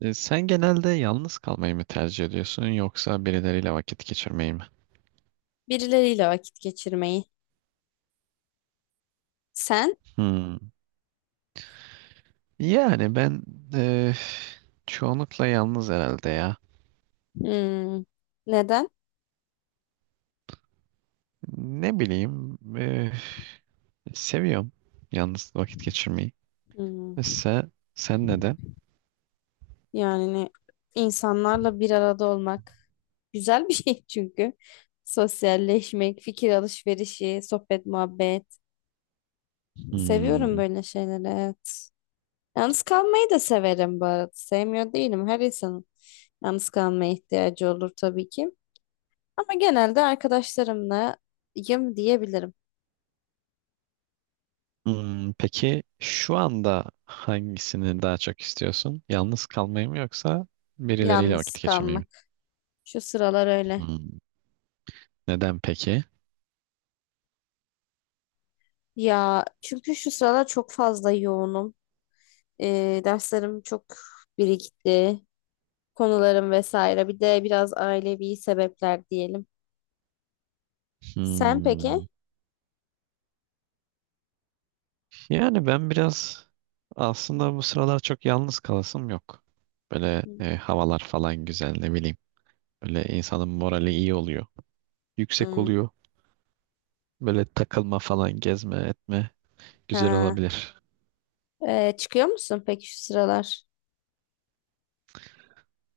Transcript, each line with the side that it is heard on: right: Sen genelde yalnız kalmayı mı tercih ediyorsun yoksa birileriyle vakit geçirmeyi mi?
left: Birileriyle vakit geçirmeyi. Sen?
right: Hmm. Yani ben e, çoğunlukla yalnız herhalde ya.
left: Hmm, neden?
right: Ne bileyim, seviyorum yalnız vakit geçirmeyi.
left: Hmm,
right: Mesela sen neden?
left: yani insanlarla bir arada olmak güzel bir şey çünkü. Sosyalleşmek, fikir alışverişi, sohbet, muhabbet. Seviyorum
right: Hmm.
left: böyle şeyleri, evet. Yalnız kalmayı da severim bu arada. Sevmiyor değilim. Her insanın yalnız kalmaya ihtiyacı olur tabii ki. Ama genelde arkadaşlarımlayım diyebilirim.
right: Hmm, peki şu anda hangisini daha çok istiyorsun? Yalnız kalmayı mı yoksa birileriyle
left: Yalnız
right: vakit geçirmeyi mi?
left: kalmak. Şu sıralar öyle.
right: Hmm. Neden peki?
left: Ya çünkü şu sıralar çok fazla yoğunum. Derslerim çok birikti. Konularım vesaire. Bir de biraz ailevi sebepler diyelim. Sen
right: Hmm.
left: peki?
right: Yani ben biraz aslında bu sıralar çok yalnız kalasım yok. Böyle havalar falan güzel, ne bileyim. Böyle insanın morali iyi oluyor. Yüksek
left: Hmm.
right: oluyor. Böyle takılma falan, gezme etme, güzel
left: Ha.
right: olabilir.
left: Çıkıyor musun peki şu sıralar?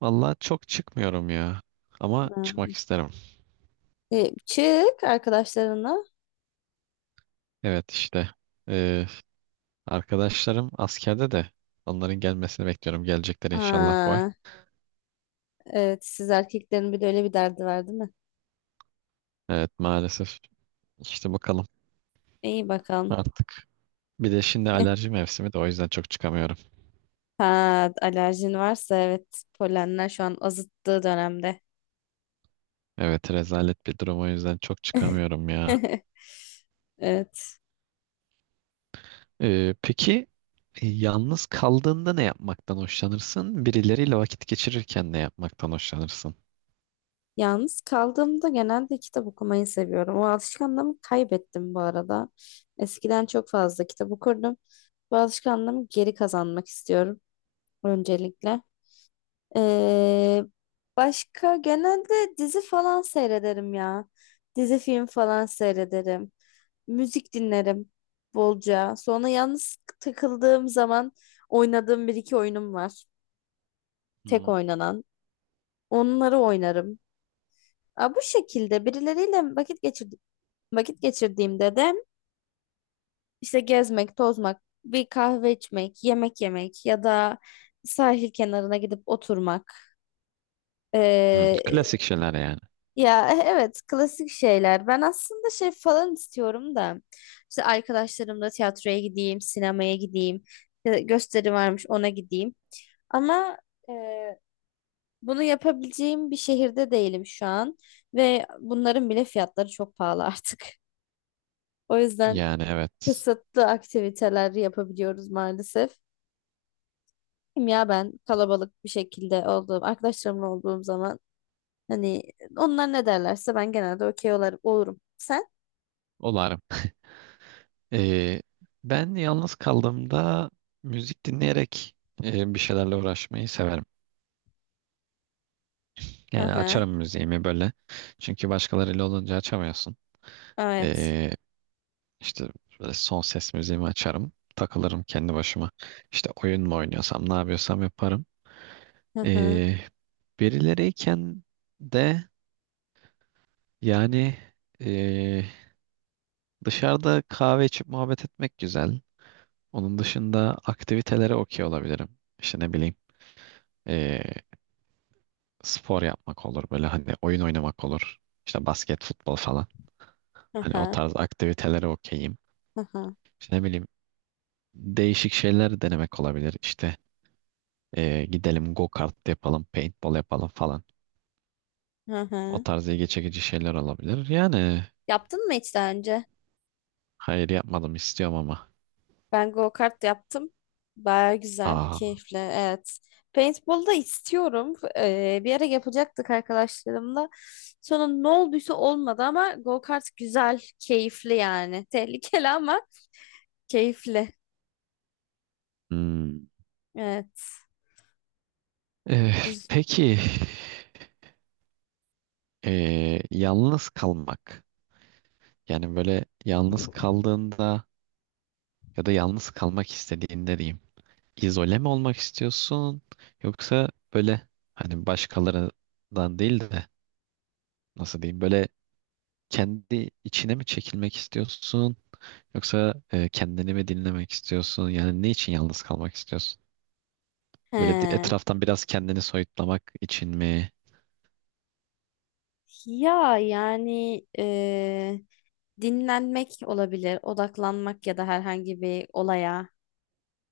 right: Vallahi çok çıkmıyorum ya. Ama
left: Ha.
right: çıkmak isterim.
left: Çık arkadaşlarına.
right: Evet işte, e, arkadaşlarım askerde de onların gelmesini bekliyorum. Gelecekler inşallah bu ay.
left: Ha, evet siz erkeklerin bir de öyle bir derdi var değil mi?
right: Evet maalesef, işte bakalım
left: İyi bakalım.
right: artık. Bir de şimdi alerji mevsimi de, o yüzden çok çıkamıyorum.
left: Ha, alerjin varsa evet polenler şu an azıttığı dönemde.
right: Evet rezalet bir durum, o yüzden çok çıkamıyorum ya.
left: Evet.
right: Peki e, yalnız kaldığında ne yapmaktan hoşlanırsın? Birileriyle vakit geçirirken ne yapmaktan hoşlanırsın?
left: Yalnız kaldığımda genelde kitap okumayı seviyorum. O alışkanlığımı kaybettim bu arada. Eskiden çok fazla kitap okurdum. Bu alışkanlığımı geri kazanmak istiyorum öncelikle. Ee, Başka genelde dizi falan seyrederim ya. Dizi film falan seyrederim. Müzik dinlerim bolca. Sonra yalnız takıldığım zaman oynadığım bir iki oyunum var. Tek
right: Hmm.
left: oynanan. Onları oynarım. Aa, bu şekilde birileriyle vakit geçir vakit geçirdiğimde de işte gezmek, tozmak, bir kahve içmek, yemek yemek ya da sahil kenarına gidip oturmak.
right: Hmm,
left: Ee,
right: klasik şeyler yani.
left: Ya evet klasik şeyler. Ben aslında şey falan istiyorum da işte arkadaşlarımla tiyatroya gideyim, sinemaya gideyim, gösteri varmış ona gideyim. Ama e, bunu yapabileceğim bir şehirde değilim şu an ve bunların bile fiyatları çok pahalı artık. O yüzden
right: Yani evet.
left: kısıtlı aktiviteler yapabiliyoruz maalesef. Ya ben kalabalık bir şekilde olduğum, arkadaşlarımla olduğum zaman hani onlar ne derlerse ben genelde olurum. Sen?
right: Olarım. Ee, Ben yalnız kaldığımda müzik dinleyerek bir şeylerle uğraşmayı severim.
left: Hı
right: Yani
left: hı.
right: açarım müziğimi böyle. Çünkü başkalarıyla olunca açamıyorsun.
left: Evet.
right: Ee, İşte böyle son ses müziğimi açarım. Takılırım kendi başıma. İşte oyun mu oynuyorsam ne yapıyorsam yaparım.
left: Hı hı.
right: Ee, Birileriyken de, yani, ee, dışarıda kahve içip muhabbet etmek güzel. Onun dışında aktivitelere okey olabilirim. İşte ne bileyim, ee, spor yapmak olur, böyle hani oyun oynamak olur. İşte basket, futbol falan.
left: Hı
right: Hani o
left: hı.
right: tarz aktivitelere okeyim.
left: Hı hı.
right: İşte ne bileyim, değişik şeyler denemek olabilir. İşte, gidelim go kart yapalım, paintball yapalım falan.
left: Hı
right: O
left: hı.
right: tarz ilgi çekici şeyler olabilir. Yani
left: Yaptın mı hiç daha önce?
right: hayır, yapmadım, istiyorum ama.
left: Ben go-kart yaptım. Baya güzel,
right: Aa,
left: keyifli. Evet. Paintball da istiyorum. Bir ara yapacaktık arkadaşlarımla. Sonra ne olduysa olmadı ama go-kart güzel, keyifli yani. Tehlikeli ama keyifli.
right: hmm.
left: Evet.
right: Ee,
left: Güz-
right: peki, yalnız kalmak. Yani böyle yalnız kaldığında ya da yalnız kalmak istediğinde diyeyim. İzole mi olmak istiyorsun? Yoksa böyle, hani başkalarından değil de, nasıl diyeyim böyle, kendi içine mi çekilmek istiyorsun? Yoksa kendini mi dinlemek istiyorsun? Yani ne için yalnız kalmak istiyorsun?
left: He.
right: Etraftan biraz kendini soyutlamak için mi?
left: Ya yani e, Dinlenmek olabilir, odaklanmak ya da herhangi bir olaya.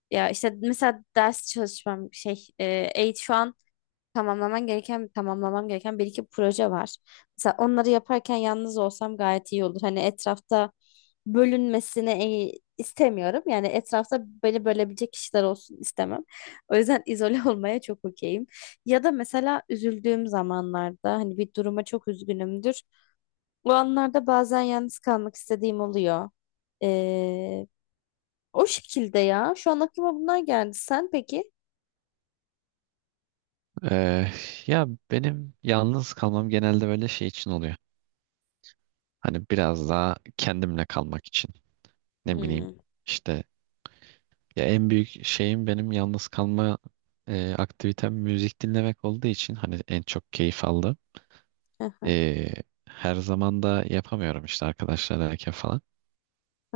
left: Ya işte mesela ders çalışmam şu an tamamlamam gereken bir iki proje var. Mesela onları yaparken yalnız olsam gayet iyi olur. Hani etrafta bölünmesini istemiyorum. Yani etrafta beni bölebilecek kişiler olsun istemem. O yüzden izole olmaya çok okeyim. Ya da mesela üzüldüğüm zamanlarda hani bir duruma çok üzgünümdür. O anlarda bazen yalnız kalmak istediğim oluyor. Ee, O şekilde ya. Şu an aklıma bunlar geldi. Sen peki?
right: E, Ya benim yalnız kalmam genelde böyle şey için oluyor. Hani biraz daha kendimle kalmak için. Ne bileyim,
left: Hmm.
right: işte, ya en büyük şeyim, benim yalnız kalma aktivitem müzik dinlemek olduğu için hani en çok keyif aldım.
left: Aha,
right: E, Her zaman da yapamıyorum işte arkadaşlarla falan.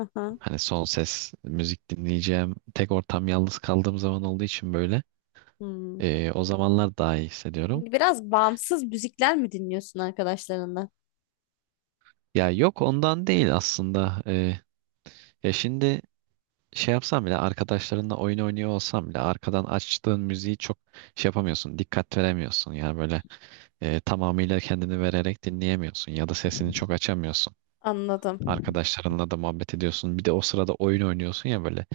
left: aha,
right: Hani son ses müzik dinleyeceğim. Tek ortam yalnız kaldığım zaman olduğu için böyle,
left: hmm.
right: o zamanlar daha iyi hissediyorum.
left: Biraz bağımsız müzikler mi dinliyorsun arkadaşlarından?
right: Ya yok, ondan değil aslında. Ya şimdi şey yapsam bile, arkadaşlarınla oyun oynuyor olsam bile, arkadan açtığın müziği çok şey yapamıyorsun. Dikkat veremiyorsun. Yani böyle tamamıyla kendini vererek dinleyemiyorsun. Ya da sesini çok açamıyorsun.
left: Anladım.
right: Arkadaşlarınla da muhabbet ediyorsun. Bir de o sırada oyun oynuyorsun ya böyle.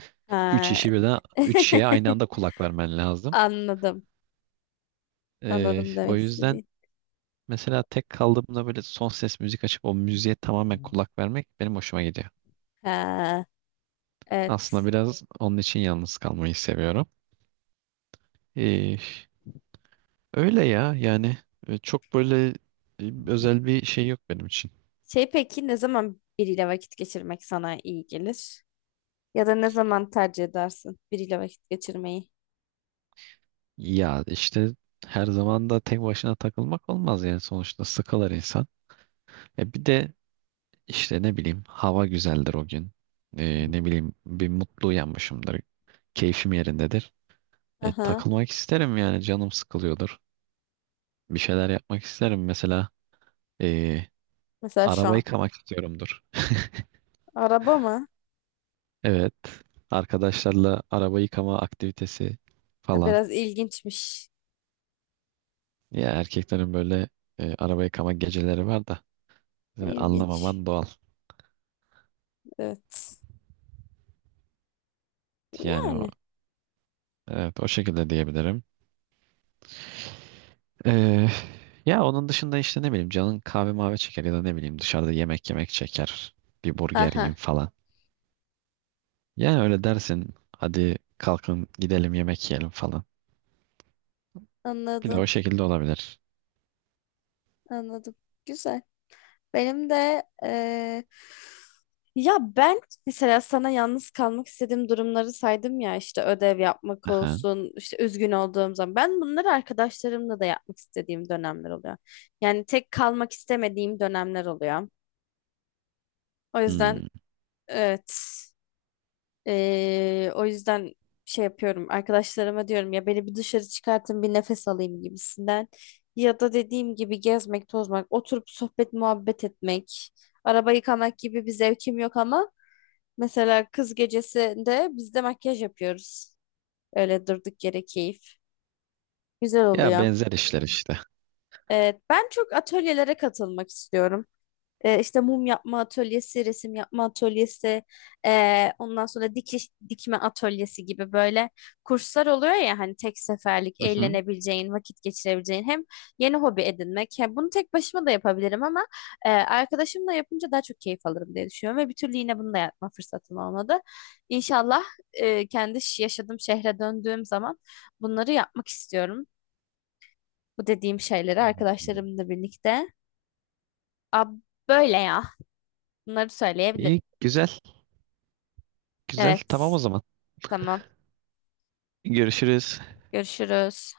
right: Üç
left: Ha.
right: işi birden, üç şeye aynı anda kulak vermen lazım.
left: Anladım. Anladım
right: O
left: demek
right: yüzden
left: istediğin.
right: mesela tek kaldığımda böyle son ses müzik açıp o müziğe tamamen kulak vermek benim hoşuma gidiyor.
left: Ha.
right: Aslında
left: Evet.
right: biraz onun için yalnız kalmayı seviyorum. Ee, Öyle ya yani, çok böyle özel bir şey yok benim için.
left: Şey peki ne zaman biriyle vakit geçirmek sana iyi gelir? Ya da ne zaman tercih edersin biriyle vakit geçirmeyi?
right: Ya işte her zaman da tek başına takılmak olmaz, yani sonuçta sıkılır insan. E bir de işte ne bileyim, hava güzeldir o gün. Ne bileyim, bir mutlu uyanmışımdır. Keyfim yerindedir.
left: Aha.
right: Takılmak isterim, yani canım sıkılıyordur. Bir şeyler yapmak isterim. Mesela eee
left: Mesela şu
right: araba
left: an.
right: yıkamak istiyorumdur.
left: Araba mı?
right: Evet. Arkadaşlarla araba yıkama aktivitesi
left: Ha,
right: falan.
left: biraz ilginçmiş.
right: Ya erkeklerin böyle araba yıkama geceleri var da
left: İlginç.
right: anlamaman doğal.
left: Evet.
right: Yani o,
left: Yani.
right: evet, o şekilde diyebilirim. Eee, Ya onun dışında işte ne bileyim, canın kahve mavi çeker ya da ne bileyim dışarıda yemek yemek çeker. Bir burger yiyeyim
left: Aha.
right: falan. Yani öyle dersin, hadi kalkın gidelim yemek yiyelim falan. Bir de
left: Anladım.
right: o şekilde olabilir.
left: Anladım. Güzel. Benim de Ya ben mesela sana yalnız kalmak istediğim durumları saydım ya işte ödev yapmak
right: Aha.
left: olsun işte üzgün olduğum zaman ben bunları arkadaşlarımla da yapmak istediğim dönemler oluyor. Yani tek kalmak istemediğim dönemler oluyor. O yüzden
right: Hmm.
left: evet o yüzden şey yapıyorum arkadaşlarıma diyorum ya beni bir dışarı çıkartın bir nefes alayım gibisinden. Ya da dediğim gibi gezmek, tozmak, oturup sohbet muhabbet etmek, araba yıkamak gibi bir zevkim yok ama mesela kız gecesinde biz de makyaj yapıyoruz. Öyle durduk yere keyif. Güzel
right: Ya
left: oluyor.
right: benzer işler işte.
left: Evet, ben çok atölyelere katılmak istiyorum. İşte mum yapma atölyesi, resim yapma atölyesi, ondan sonra dikiş dikme atölyesi gibi böyle kurslar oluyor ya hani tek seferlik
right: Hı hı.
left: eğlenebileceğin, vakit geçirebileceğin hem yeni hobi edinmek. Hem bunu tek başıma da yapabilirim ama arkadaşımla yapınca daha çok keyif alırım diye düşünüyorum ve bir türlü yine bunu da yapma fırsatım olmadı. İnşallah yaşadığım şehre döndüğüm zaman bunları yapmak istiyorum. Bu dediğim şeyleri arkadaşlarımla birlikte. Ab Böyle ya. Bunları söyleyebilirim.
right: İyi, güzel, güzel.
left: Evet.
right: Tamam o zaman.
left: Tamam.
right: Görüşürüz.
left: Görüşürüz.